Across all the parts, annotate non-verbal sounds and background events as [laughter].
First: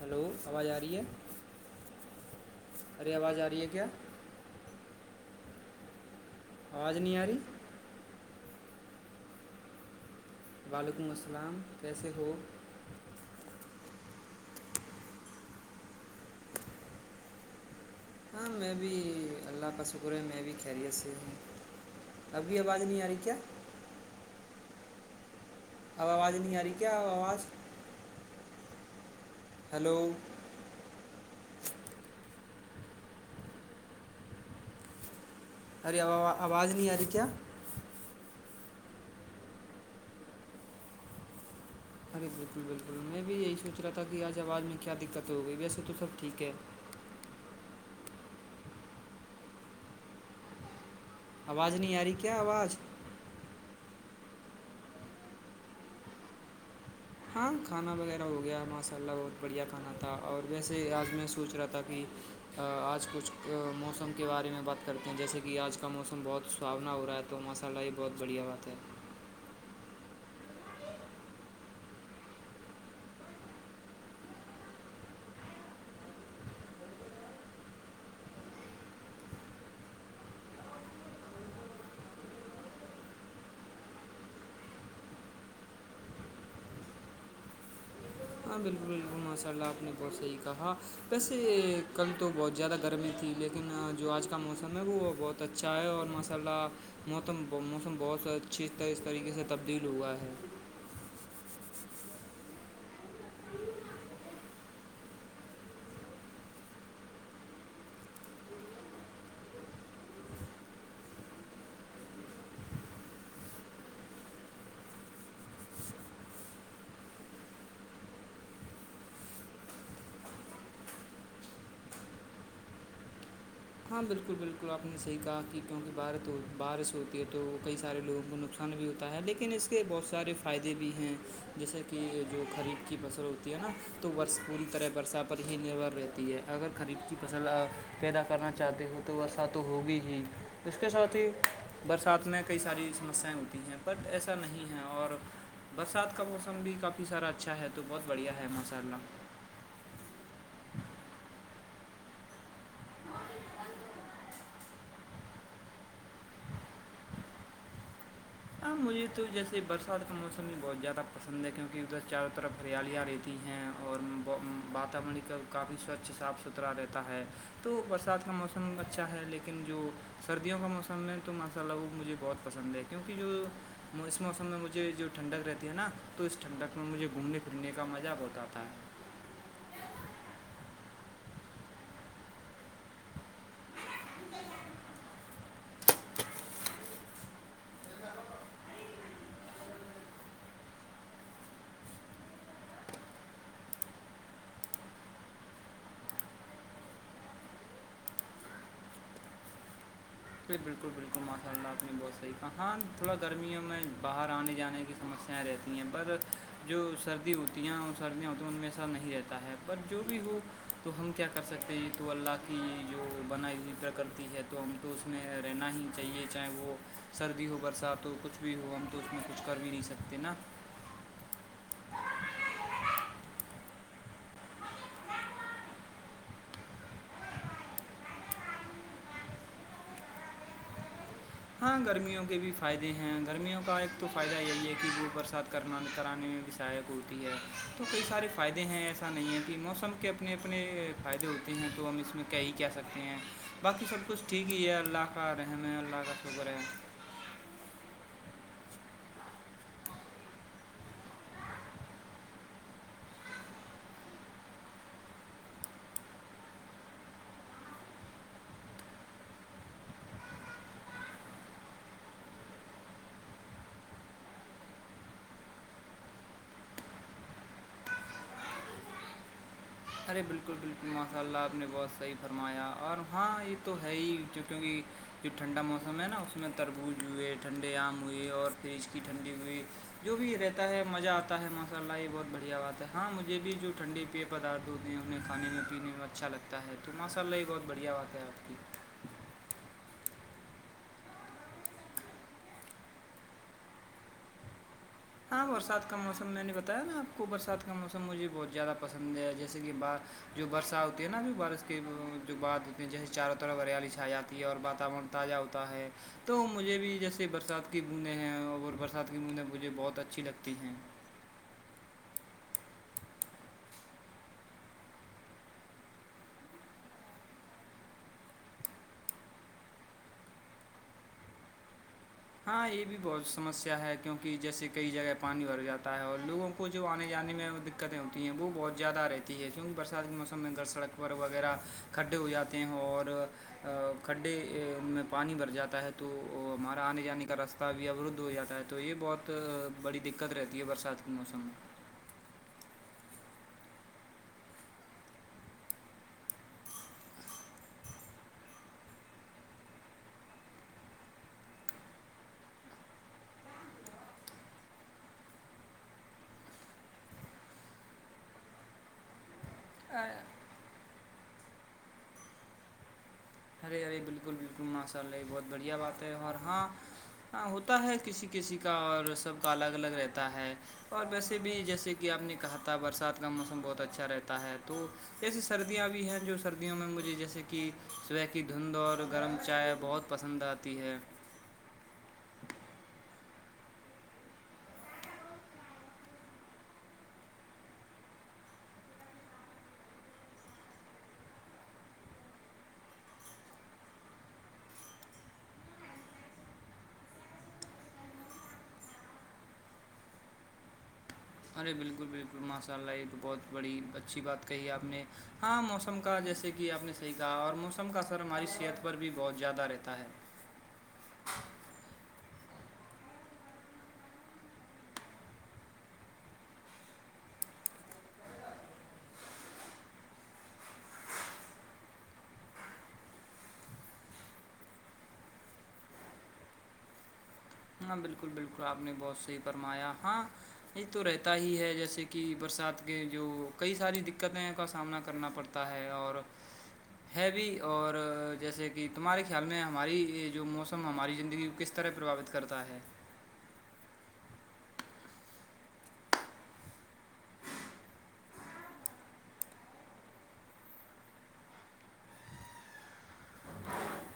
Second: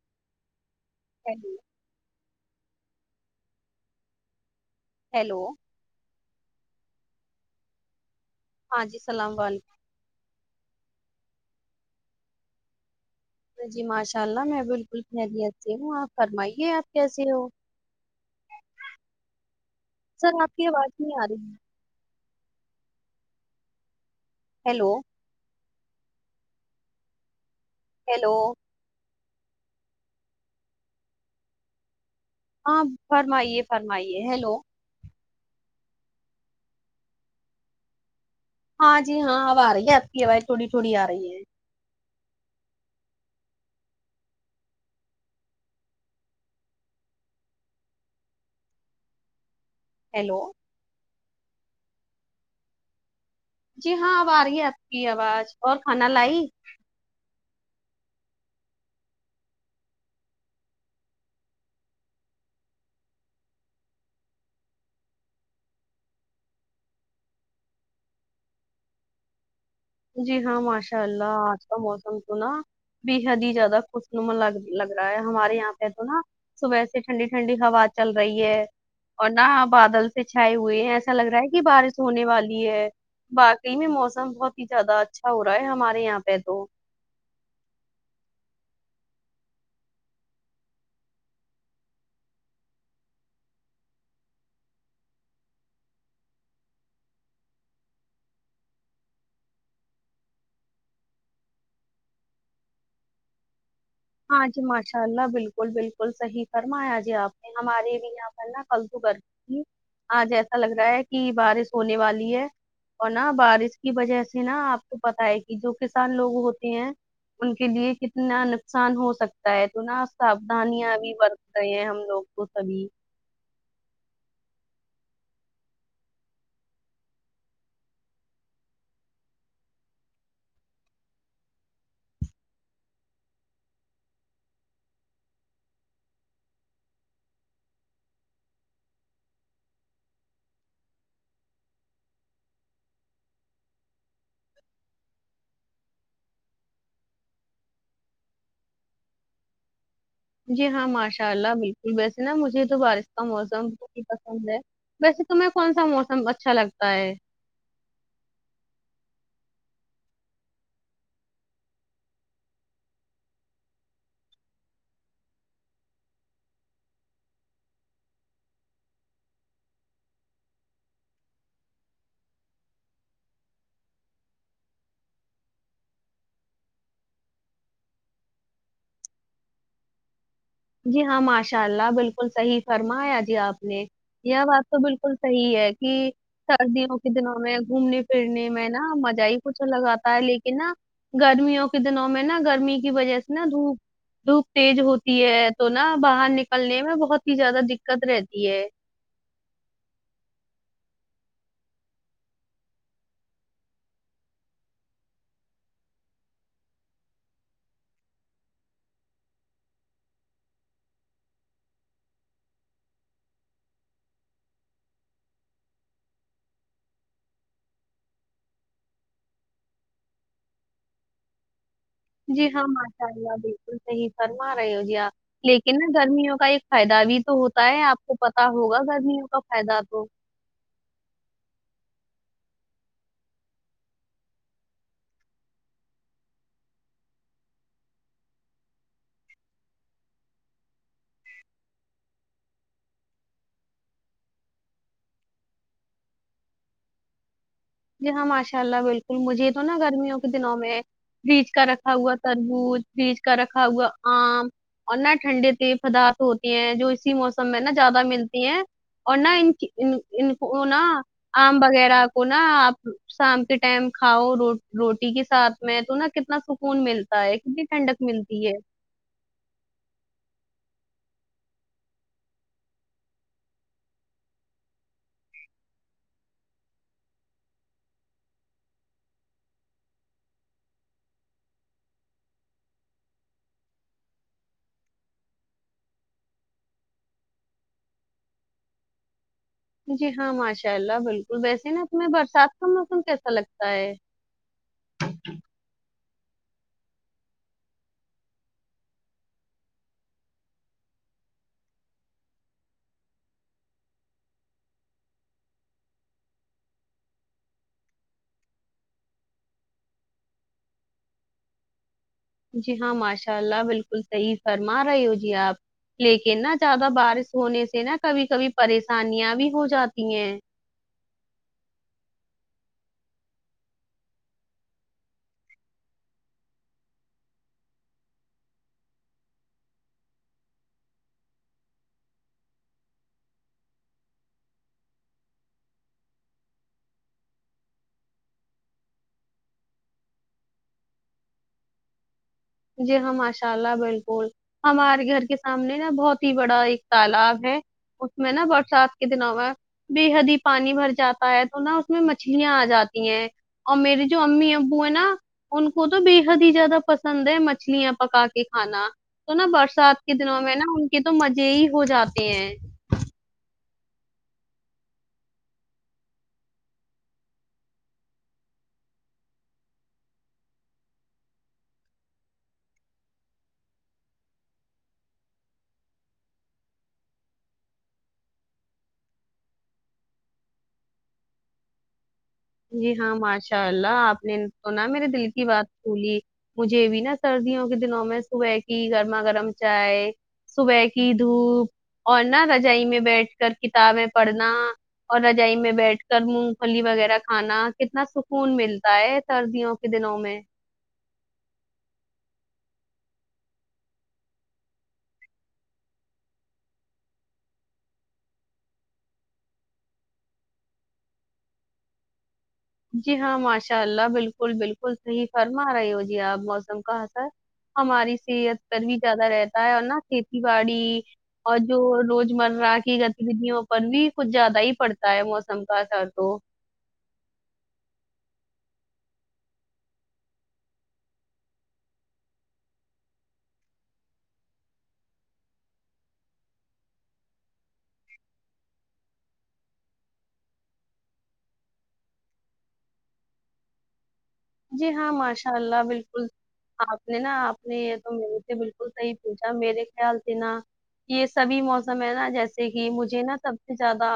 Hello آواز آ رہی ہے [unintelligible] ارے آواز آ رہی ہے کیا ہیلو آواز نہیں آ رہی ہاں جی اسلام و علیکم وعلیکم اسلام کیسے ہو جی ماشاء اللہ میں بالکل خیرییت سے ہوں آپ فرمائیے آپ کیسے ہو ہاں میں بھی اللہ کا شکر ہے سر میں بھی آپ کی آواز خیریت سے نہیں آ رہی ہے۔ ہوں ابھی آواز نہیں آ رہی کیا ہیلو اب آواز نہیں آ رہی کیا آواز ہیلو ہیلو ہاں فرمائیے فرمائیے ہیلو ارےو آواز نہیں آ رہی کیا ہاں جی ہاں اب آ رہی ہے آپ کی آواز تھوڑی تھوڑی آ رہی ہے ارے بالکل بالکل میں بھی یہی سوچ رہا تھا کہ آج آواز میں کیا دقت ہو گئی ویسے تو سب ٹھیک ہے ہیلو آواز نہیں آ رہی کیا آواز جی ہاں اب آ رہی ہے آپ کی آواز اور کھانا لائی ہاں کھانا وغیرہ ہو گیا ماشاء اللہ بہت بڑھیا کھانا تھا اور ویسے آج میں سوچ رہا تھا کہ آج کچھ موسم کے بارے میں بات کرتے ہیں جیسے کہ آج کا موسم بہت سہاونا ہو رہا تھا تو مساللہ ہی بہت بڑھیا بات ہے جی ہاں ماشاء اللہ آج کا موسم سنا بے حد ہی زیادہ خوش نما ل لگ رہا ہے ہمارے یہاں پہ تو نا صبح سے ٹھنڈی ٹھنڈی ہوا چل رہی ہے اور نہ بادل سے چھائے ہوئے ہیں ایسا لگ رہا ہے کہ بارش ہونے والی ہے باقی میں موسم بہت ہی زیادہ اچھا ہو رہا ہے ہمارے یہاں پہ تو ہاں بالکل بالکل ماشاء اللہ آپ نے بہت صحیح کہا ویسے کل تو بہت زیادہ گرمی تھی لیک لیکن جو آج کا موسم ہے وہ بہت اچھا ہے اور ماشاء اللہ موسم موسم بہت اچھی طح اس طریقے سے تبدیل ہوا ہے ہاں جی ماشاء اللہ بالکل بالکل صحیح فرمایا جی آپ ہمارے بھی یہاں پر نا کل تو گر آاںج جیسا لگ رہا ہے کہ بارش ہونے والی ہے اور نا بارش کی وجہ سے نا آپ کو پتا ہے کہ جو کسان لوگ ہوتے ہیں ان کے لیے کتنا ن نقصان ہو سکتا ہے تو نہا ساودھانیاں بھی برت رہ ہیں ہم لوگ کو سبھی ہاں بالکل بالکل آپ نے صحیح کہا کہ کیونکہ ب بارش ہوتی ہے تو وہ کئی سارے لوگوں کو نقصان نقصان بھی ہوتا ہے لیکن اس کے بہت سارے فائدے بھی ہیں جیسے کہ جو قریف کی فصل ہے نا تو بورس پوری طرح برسا پر ہی نربھر رہتی ہے اگر خریف کی فصل پیدا کرنا چاہے ہو تو ورسات تو ہوگی ہی اس کے ساتھ ہی برسات میں کئی ساری سمسیاائیں ہوتی ہیں بٹ ایسا نہیں ہے اور برسات کا موسم بھی کافی سارا اچھا ہے تو بہت بڑھیا ہے ماشاء اللہ جی ہاں ماشاء اللہ بالکل ویسے نا مجھے تو بارش کا موسم بہت ہی پسند ہے ویسے تمہیں کون سا موسم اچھا لگتا ہے ہاں مجھے تو جیسے برسات کا موسم بھی بہت زیادہ پسند ہے کیونک ادھر چاروں طرف ہریالییا رہتی ہیں اور واتاورن کا کافی سوچھ صاف ستھرا رہتا ہے تو برسات کا موسم اچھا ہے لیکن جو سردیوں کا موسم میں تو ماشاءاللہ مجھے بہت پسند ہے کیونکہ جو اس موسم میں مجھے جو ٹھنڈک رہتی ہے نا تو اس ٹھنڈک میں مجھے گھومنے پھرنے کا مزہ بہت آتا ہے جی ہاں ماشاء اللہ بلکل صحیح فرمایا جی آپ نے یہ بات تو بلکل صحی ہے کہ سردیوں کے دنوں میں گھومنے پھرنے میں نا مزہ ہی کچھ لگاتا ہے لیکن نا گرمیوں کے دنوں میں نا گرمی کی وجہ سے نا دھوپ دھوپ تیز ہوتی ہے تو نا باہر نکلنے میں بہت ہی زیادہ دقت رہتی ہے بلکل بلکل ماشاء اللہ آپ نے بہت صحیح کہاں ہاں تھوڑا گرمیوں میں باہر آنے جانے کی سمسیاں رہتی ہیں بس جو سردی ہوتی ہیں اور سردیاں ہوتی ہیں ان میں ایسا نہیں رہتا ہے پر جو بھی ہو تو ہم کیا کر سکتے ہیں یہ تو اللہ کی جو بنائی ہوی پرکرتی ہے تو ہم تو اس میں رہنا ہی چاہیے چاہے وہ سردی ہو برسات ہو کچھ بھی ہو ہم تو اس میں کچھ کر بھی نہیں سکتے تینا جی ہاں ماشاء اللہ بلکل صہی فرما رہے ہو جی آپ لیکن نا گرمیوں کا ایک فائدہ بھی تو ہوتا ہے آپ کو پتا ہوگا گرمیوں کا فائدہ تو ہاں گرمیوں کے بھی فائدے ہیں گرمیوں کا ایک تو فائدہ یہی ہے کہ وہ برسات کرنا کرانے میں بھی سہایک ہوتی ہے تو کئی سارے فائدے ہیں ایسا نہیں ہے کہ موسم کے اپنے اپنے فائدے ہوتے ہیں تو ہم اس میں کیا ہی کہہ سکتے ہیں باقی سب کچھ ٹھیک ہی ہے اللہ کا رحم ہے اللہ کا [unintelligible] جی ہاں ماشاء اللہ بلکل مجھے یہ تو نا گرمیوں کے دنوں میں فریج کا رکھا ہوا تربوز فریج کا رکھا ہوا آم اور نہ ٹھنڈے تی پدارت ہوتی ہیں جو اسی موسم میں نا زیادہ ملتی ہیں اور نہ ان ان کو نہ آم وغیرہ کو نہ شام کے ٹائم کھاؤ روٹی کے ساتھ میں تو نا کتنا سکون ملتا تا ہے کتنی ٹنڈک ملتی ہے ارے بلکل بلکل ماشاء اللہ آپ نے بہت صحی فرمایا اور ہاں یہ تو ہے ہی کیونکہ جو ٹھنڈا موسم ہے نا اس میں تربوز ہوئے ٹھنڈے آم ہوئے اور فریج کی ٹھنڈی ہوئی جو بھی رہتا ہے مزہ آتا ہے ماساء اللہ یہ بہت بڑھیا بات ہے ہاں مجھے بھی جو ٹھنڈی پیے پداردھ دودھنے انہیں کھانے میں پینے میں اچھا لگتا ہے تو ماشاء اللہ یہ بہت بڑھیا بات ہے آپ کی جی ہاں ماشاء اللہ بلکل ویسے نا اس میں برسات کا موسم کیسا لگتا ہے ہاں برسات کا موسم میں نے بتایا نا آپ کو برسات کا موسم مجھے بہت زیادہ پسند ہے جیسے کہ با جو برسات ہوتی ہے نا ابھی بارش کے جو بات ہوتی جیسے چاروں طرف ہریالی چھا جاتی ہے اور واتاورن تازہ ہوتا ہے تو مجھے بھی جیسے برسات کی بوندیں ہیں اور برسات کی بوندیں مجھے بہت بہت اچھی لگتی ہیں جی ہاں ماشاء اللہ بلکل صحی فرما رہے ہو جی آپ لیکن نا زیادہ بارش ہونے سے نا کبھی کبھی پریشانیاں بھی ہو جاتی ہیں ہاں یہ بھی بہت سمسیا ہے کیونکہ جیسے کئی جگہ پانی بھر جاتا ہے اور لوگوں کو جو آنے جانے میں دقتیں ہوتی ہیں وہ بہت زیادہ رہتی ہے کیونک برسات کے موسم میں گر سڑک پر وغیرہ کھڈے ہو جاتے ہیں اور کھڈے میں پانی بھر جاتا ہے تو ہمارے آنے جانے کا راستہ بھی ا روددھ ہو جاتا ہے تو یہ بہت بڑی دقت رہتی ہے برسات کے موسم میں جی ہاں ماشاء اللہ بلکل ہمارے گھر کے سامنے نا بہت ہی بڑا ایک تالاب ہے اس میں نا برسات کے دنوں میں بے حد ہی پانی بھر جاتا ہے تو نہ اس میں مچھلیاں آ جاتی ہیں اور میرے جو امی ابو ہیں نا ان کو تو بے حد ہی زیادہ پسند مچھلیاں پکا کے کھانا تو نہ برسات کے دنوں میں نہ ان کہ تو مزے ہی ہو جاتے ہیں ارے ارے بلکل بلکل ماشاء اللہ یہ بہت بڑھیا بات ہے اور ہاں ہاں ہوتا ہے کسی کسی کا اور سب کا الگ الگ رہتا ہے اور ویسے بھی جیسے کہ آپ نے کہا تھا برسات کا موسم بہت اچھا رہتا ہے تو ایسی سردیاں بھی ہیں جو سردیوں میں مجھے جیسے کہ صبح کی دھند اور گرم چائے بہت پسند آتی ہے جی ہاں ماشاء اللہ آپ نے تونا میرے دل کی بات بولی مجھے بھی نا سردیوں کے دنوں میں صبح کی گرما گرم چائے صبح کی دھوپ اور نہ رجائی میں بیٹھ کر کتابیں پڑھنا اور رجائی میں بیٹھ کر مونگ پھلی وغیرہ کھانا کتنا سکون ملتا ہے سردیوں کے دنوں میں ارے بالکل بالکل ماشاء اللہ یہ تو بہت بڑی اچھی بات کہی آپ نے ہاں موسم کا جیسے کہ آپ نے صحیح کہا اور موسم کا اثر ہماری صحت پر بھی بہت زیادہ رہتا ہے جی ہاں ماشاء اللہ بالکل بالکل صحیح فرم آ رہی ہو جی آپ موسم کہاں سر ہماری صحت پر بھی زیادہ رہتا ہے اور نا کھیتی باڑی اور جو روز مرہ کی گتی وھیوں پر بھی کچھ زیادہ ہی پڑتا ہے موسم کا اثر تو ہاں بالکل بالکل آپ نے بہت صحیح فرمایا ہاں یہ تو رہتا ہی ہے جیسے کہ برسات کے جو کئی ساری دقتیں کا سامنا کرنا پڑتا ہے اور ہےوی اور جیسے کہ تمہارے خیال میں ہماری جو موسم ہماری زندگی کو کس طرح پربھوت کرتا ہے جی ہاں ماشاء اللہ بالکل آپ نے نا آپ نے یہ تو مے سے بالکل صحیح پوچھا میرے خیال سے نا یہ سبھی موسم ہے نا جیسے کہ مجھے نا سب سے زیادہ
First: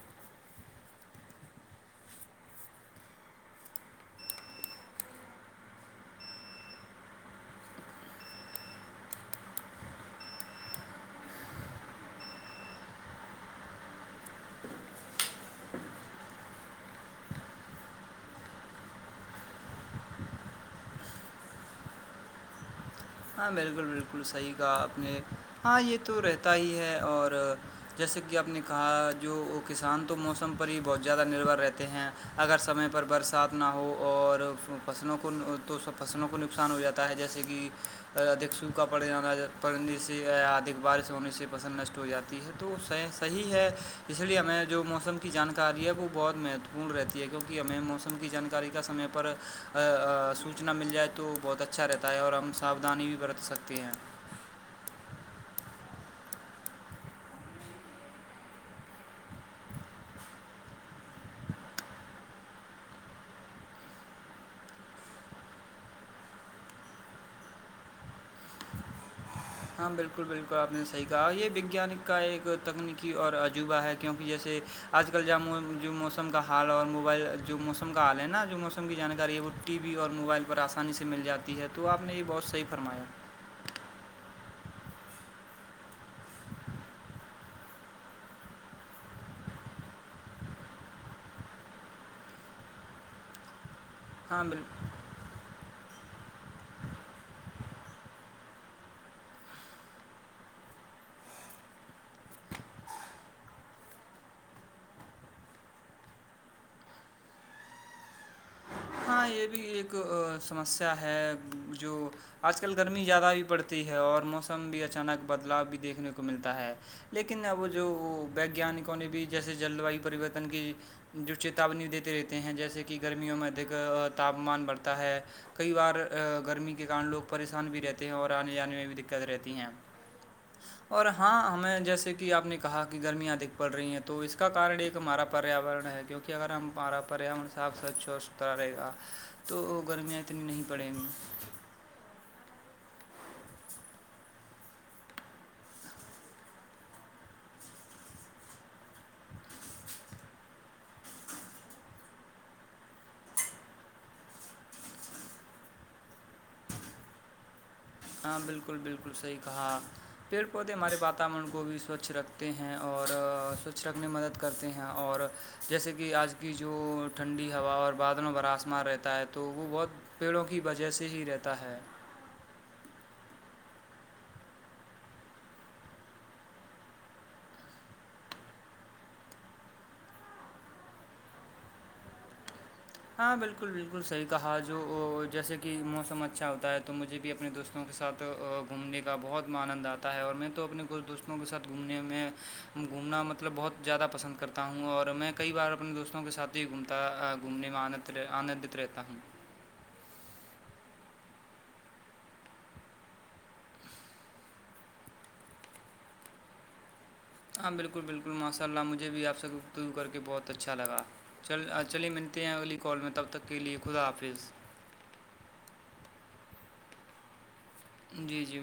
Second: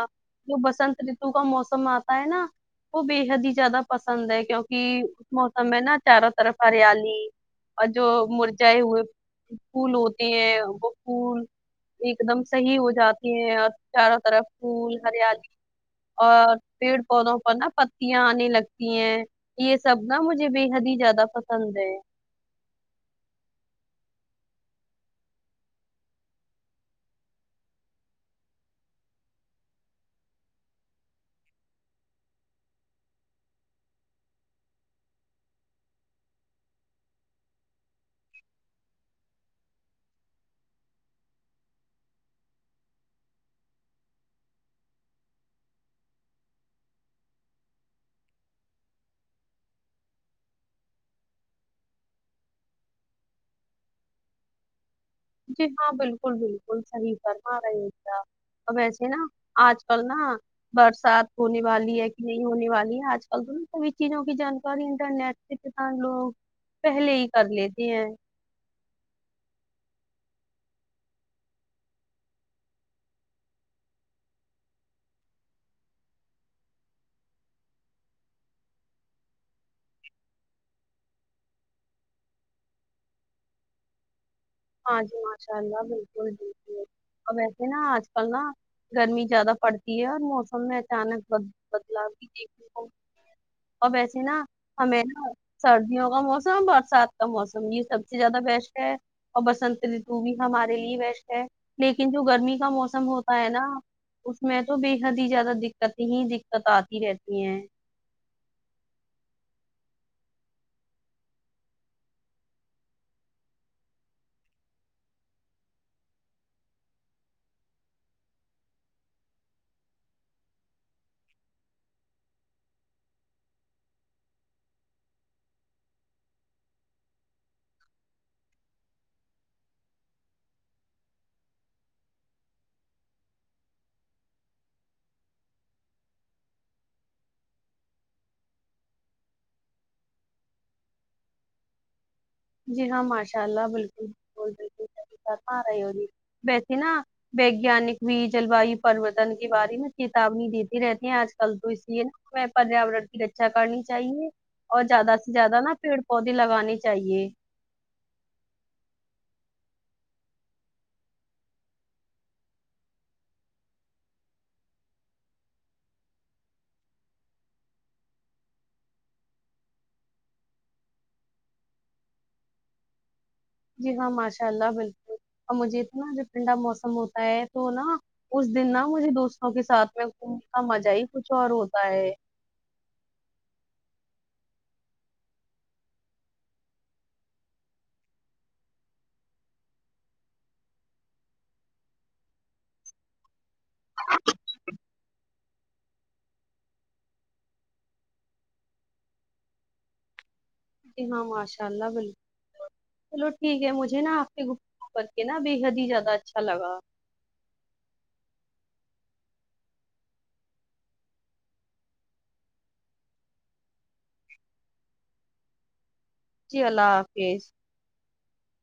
جو بسنت رتو کا موسم آتا ہے نا وہ بے حد ہی زیادہ پسند ہے کیونکہ موسم میں نا چاروں طرف ہریالی اور جو مرجائے ہوئے پھول ہوتے ہیں وہ پھول ایک دم صحیح ہو جاتی ہیں اور چاروں طرف پھول ہریالی اور پیڑ پودوں پر نا پتیاں آنے لگتی ہیں سبنا مجھے بے حد ہی زیادہ پسند ہے ہاں بالکل بالکل صحیح کا اپنے ہاں یہ تو رہتا ہی ہے اور جیسے کہ آپ نے کہا جو کسان تو موسم پر ہی بہت زیادہ نربھر رہتے ہیں اگر سمے پر برسات نہ ہو اور فصلوں کو تو فصلوں کو نقصان ہو جاتا تا ہے جیسے کہ ادھک سوکھا پڑ جانا پڑنے سے ادک بارش ہونے سے پسند نشٹ ہو جاتی ہے ہے تو صحی ہے اس لیے ہمیں جو موسم کی جانکاری ہے وہ بہت مہتو پورن رہتی ہے کیونکہ ہمیں موسم کی جانکاری کا سمے پر سوچنا مل جائے تو بہت اچھا رہتا ہے اور ہم ساودھانی بھی برت سکتے ہیں جی ہاں بالکل بالکل صحیح فرما رہے گ ویسے نا آج کل نا برسات ہونے والی ہے کہ نہیں ہونے والی ہے آج کل تو ن سبھی چیزوں کی جانکاری انٹرنیٹ جتت لوگ پہلے ہی کر لیتے ہیں ہاں بالکل بالکل آپ نے صحیح کہا یہ وگیانک کا ایک تکنیکی اور عجوبہ ہے کیونکہ جیسے آج کل ج جو موسم کا حال اور موبائل جو موسم کا حال ہے نا جو موسم کی جانکاری ہے وہ ٹی وی اور موبائل پر آسانی سے مل جاتی ہے تو آپ نے یہ بہت صحیح فرمایا ہاں جی ماشاء اللہ بالکل بالکل اور وسے نا آج کل نا گرمی زیادہ پڑتی ہے اور موسم میں اچانک بدلاؤ کی دیکھنے کو اور ویسے نا ہاں بالکل ہمیں نا سردیوں کا موسم برسات کا موسم یہ سب سے زیادہ بیسٹ ہے اور بسنت رتو بھی ہمارے لیے بیسٹ ہے لیکن جو گرمی کا موسم ہوتا ہے نا اس میں تو بے حد ہی زیادہ دقتیں ہی دقت آتی رہتی ہیں ہاں یہ بھی ایک سمسیا ہے جو آج کل گرمی زیادہ بھی پڑتی ہے اور موسم بھی اچانک بدلاؤ بھی دیکھنے کو ملتا ہے لیکن اب جو ویگانکوں نے بھی جیسے جل وایو پریورتن کی جو چیتاونی دیتے رہتے ہیں جیسے کہ گرمیوں میں د تاپمان بڑھتا ہے کئی بار گرمی کے کارن لوگ پریشان بھی رہتے ہیں اور آنے جانے میں بھی دقت رہتی ہیں [inaudible] اور ہاں ہمیں جیسے کہ آپ نے کہا کہ گرمیاں ادک بڑھ رہی ہیں تو اس کا کارن ایک ہمارا پریاورن ہے کیونکہ کہ اگر ہمارا پریاورن صاف سوچ اترا رہے گا تو گرمیاں اتنی نہیں پڑیں گی جی ہاں ماشاء اللہ بالکل بلکل صحیح فرما رہے ہو جی ویسیے نا ویگیانک بھی جلواہی پر وطن کے باری میں چیتونی دی تھی آج کل تو اس لیے نا میں پریاورن کی رکھشا کرنی چاہیے اور زیادہ سے زیادہ نا پیڑ پودے لگانی چاہیے ہاں بالکل بالکل صحیح کہا پیڑ پودے ہمارے واتاورن کو بھی سوچ رکھتے ہیں اور سوچ رکھنے میں مدد کرتے ہیں اور جیسے کہ آج کی جو ٹھنڈی ہوا اور بادل و بھرا آسمان رہتا ہے تو وہ بہت پیڑوں کی وجہ سے ہی رہتا ہے جی ہاں ماشاء اللہ بالکل اور مجھے اتنا جو ٹھنڈا موسم ہوتا ہے تو نا اس دن نہ مجھے دوستوں کے ساتھ میں گھومنا مزہ ہی کچھ اور ہوتا ہے ہاں بالکل بالکل صحیح کہا جو جیسے کہ موسم اچھا ہوتا ہے تو مجھے بھی اپنے دوست دوستوں کے ساتھ گھومنے کا بہت مانند آتا ہے اور میں تو اپنے کچھ دوستوں کے ساتھ گھومنے میں گھومنا مطلب بہت زیادہ پسند کرتا ہوں اور میں کئی بار اپنے دوستوں کے ساتھ ہی گھومتا گھومنے میں انت آنندت رہتا ہوں جی ہاں ماشاء اللہ بالکل چلو ٹھیک ہے مجھے نا آپ کے گفتگو کرکے نا بے حد ہی زیادہ اچھا لگا ہاں بالکل بالکل ماشاء اللہ مجھے بھی آپ سے گفتگو کر کے بہت اچھا لگا چل چلیے ملتے ہیں اگلی کال میں تب تک کے لیے خدا حافظ جی اللہ حافظ جی جی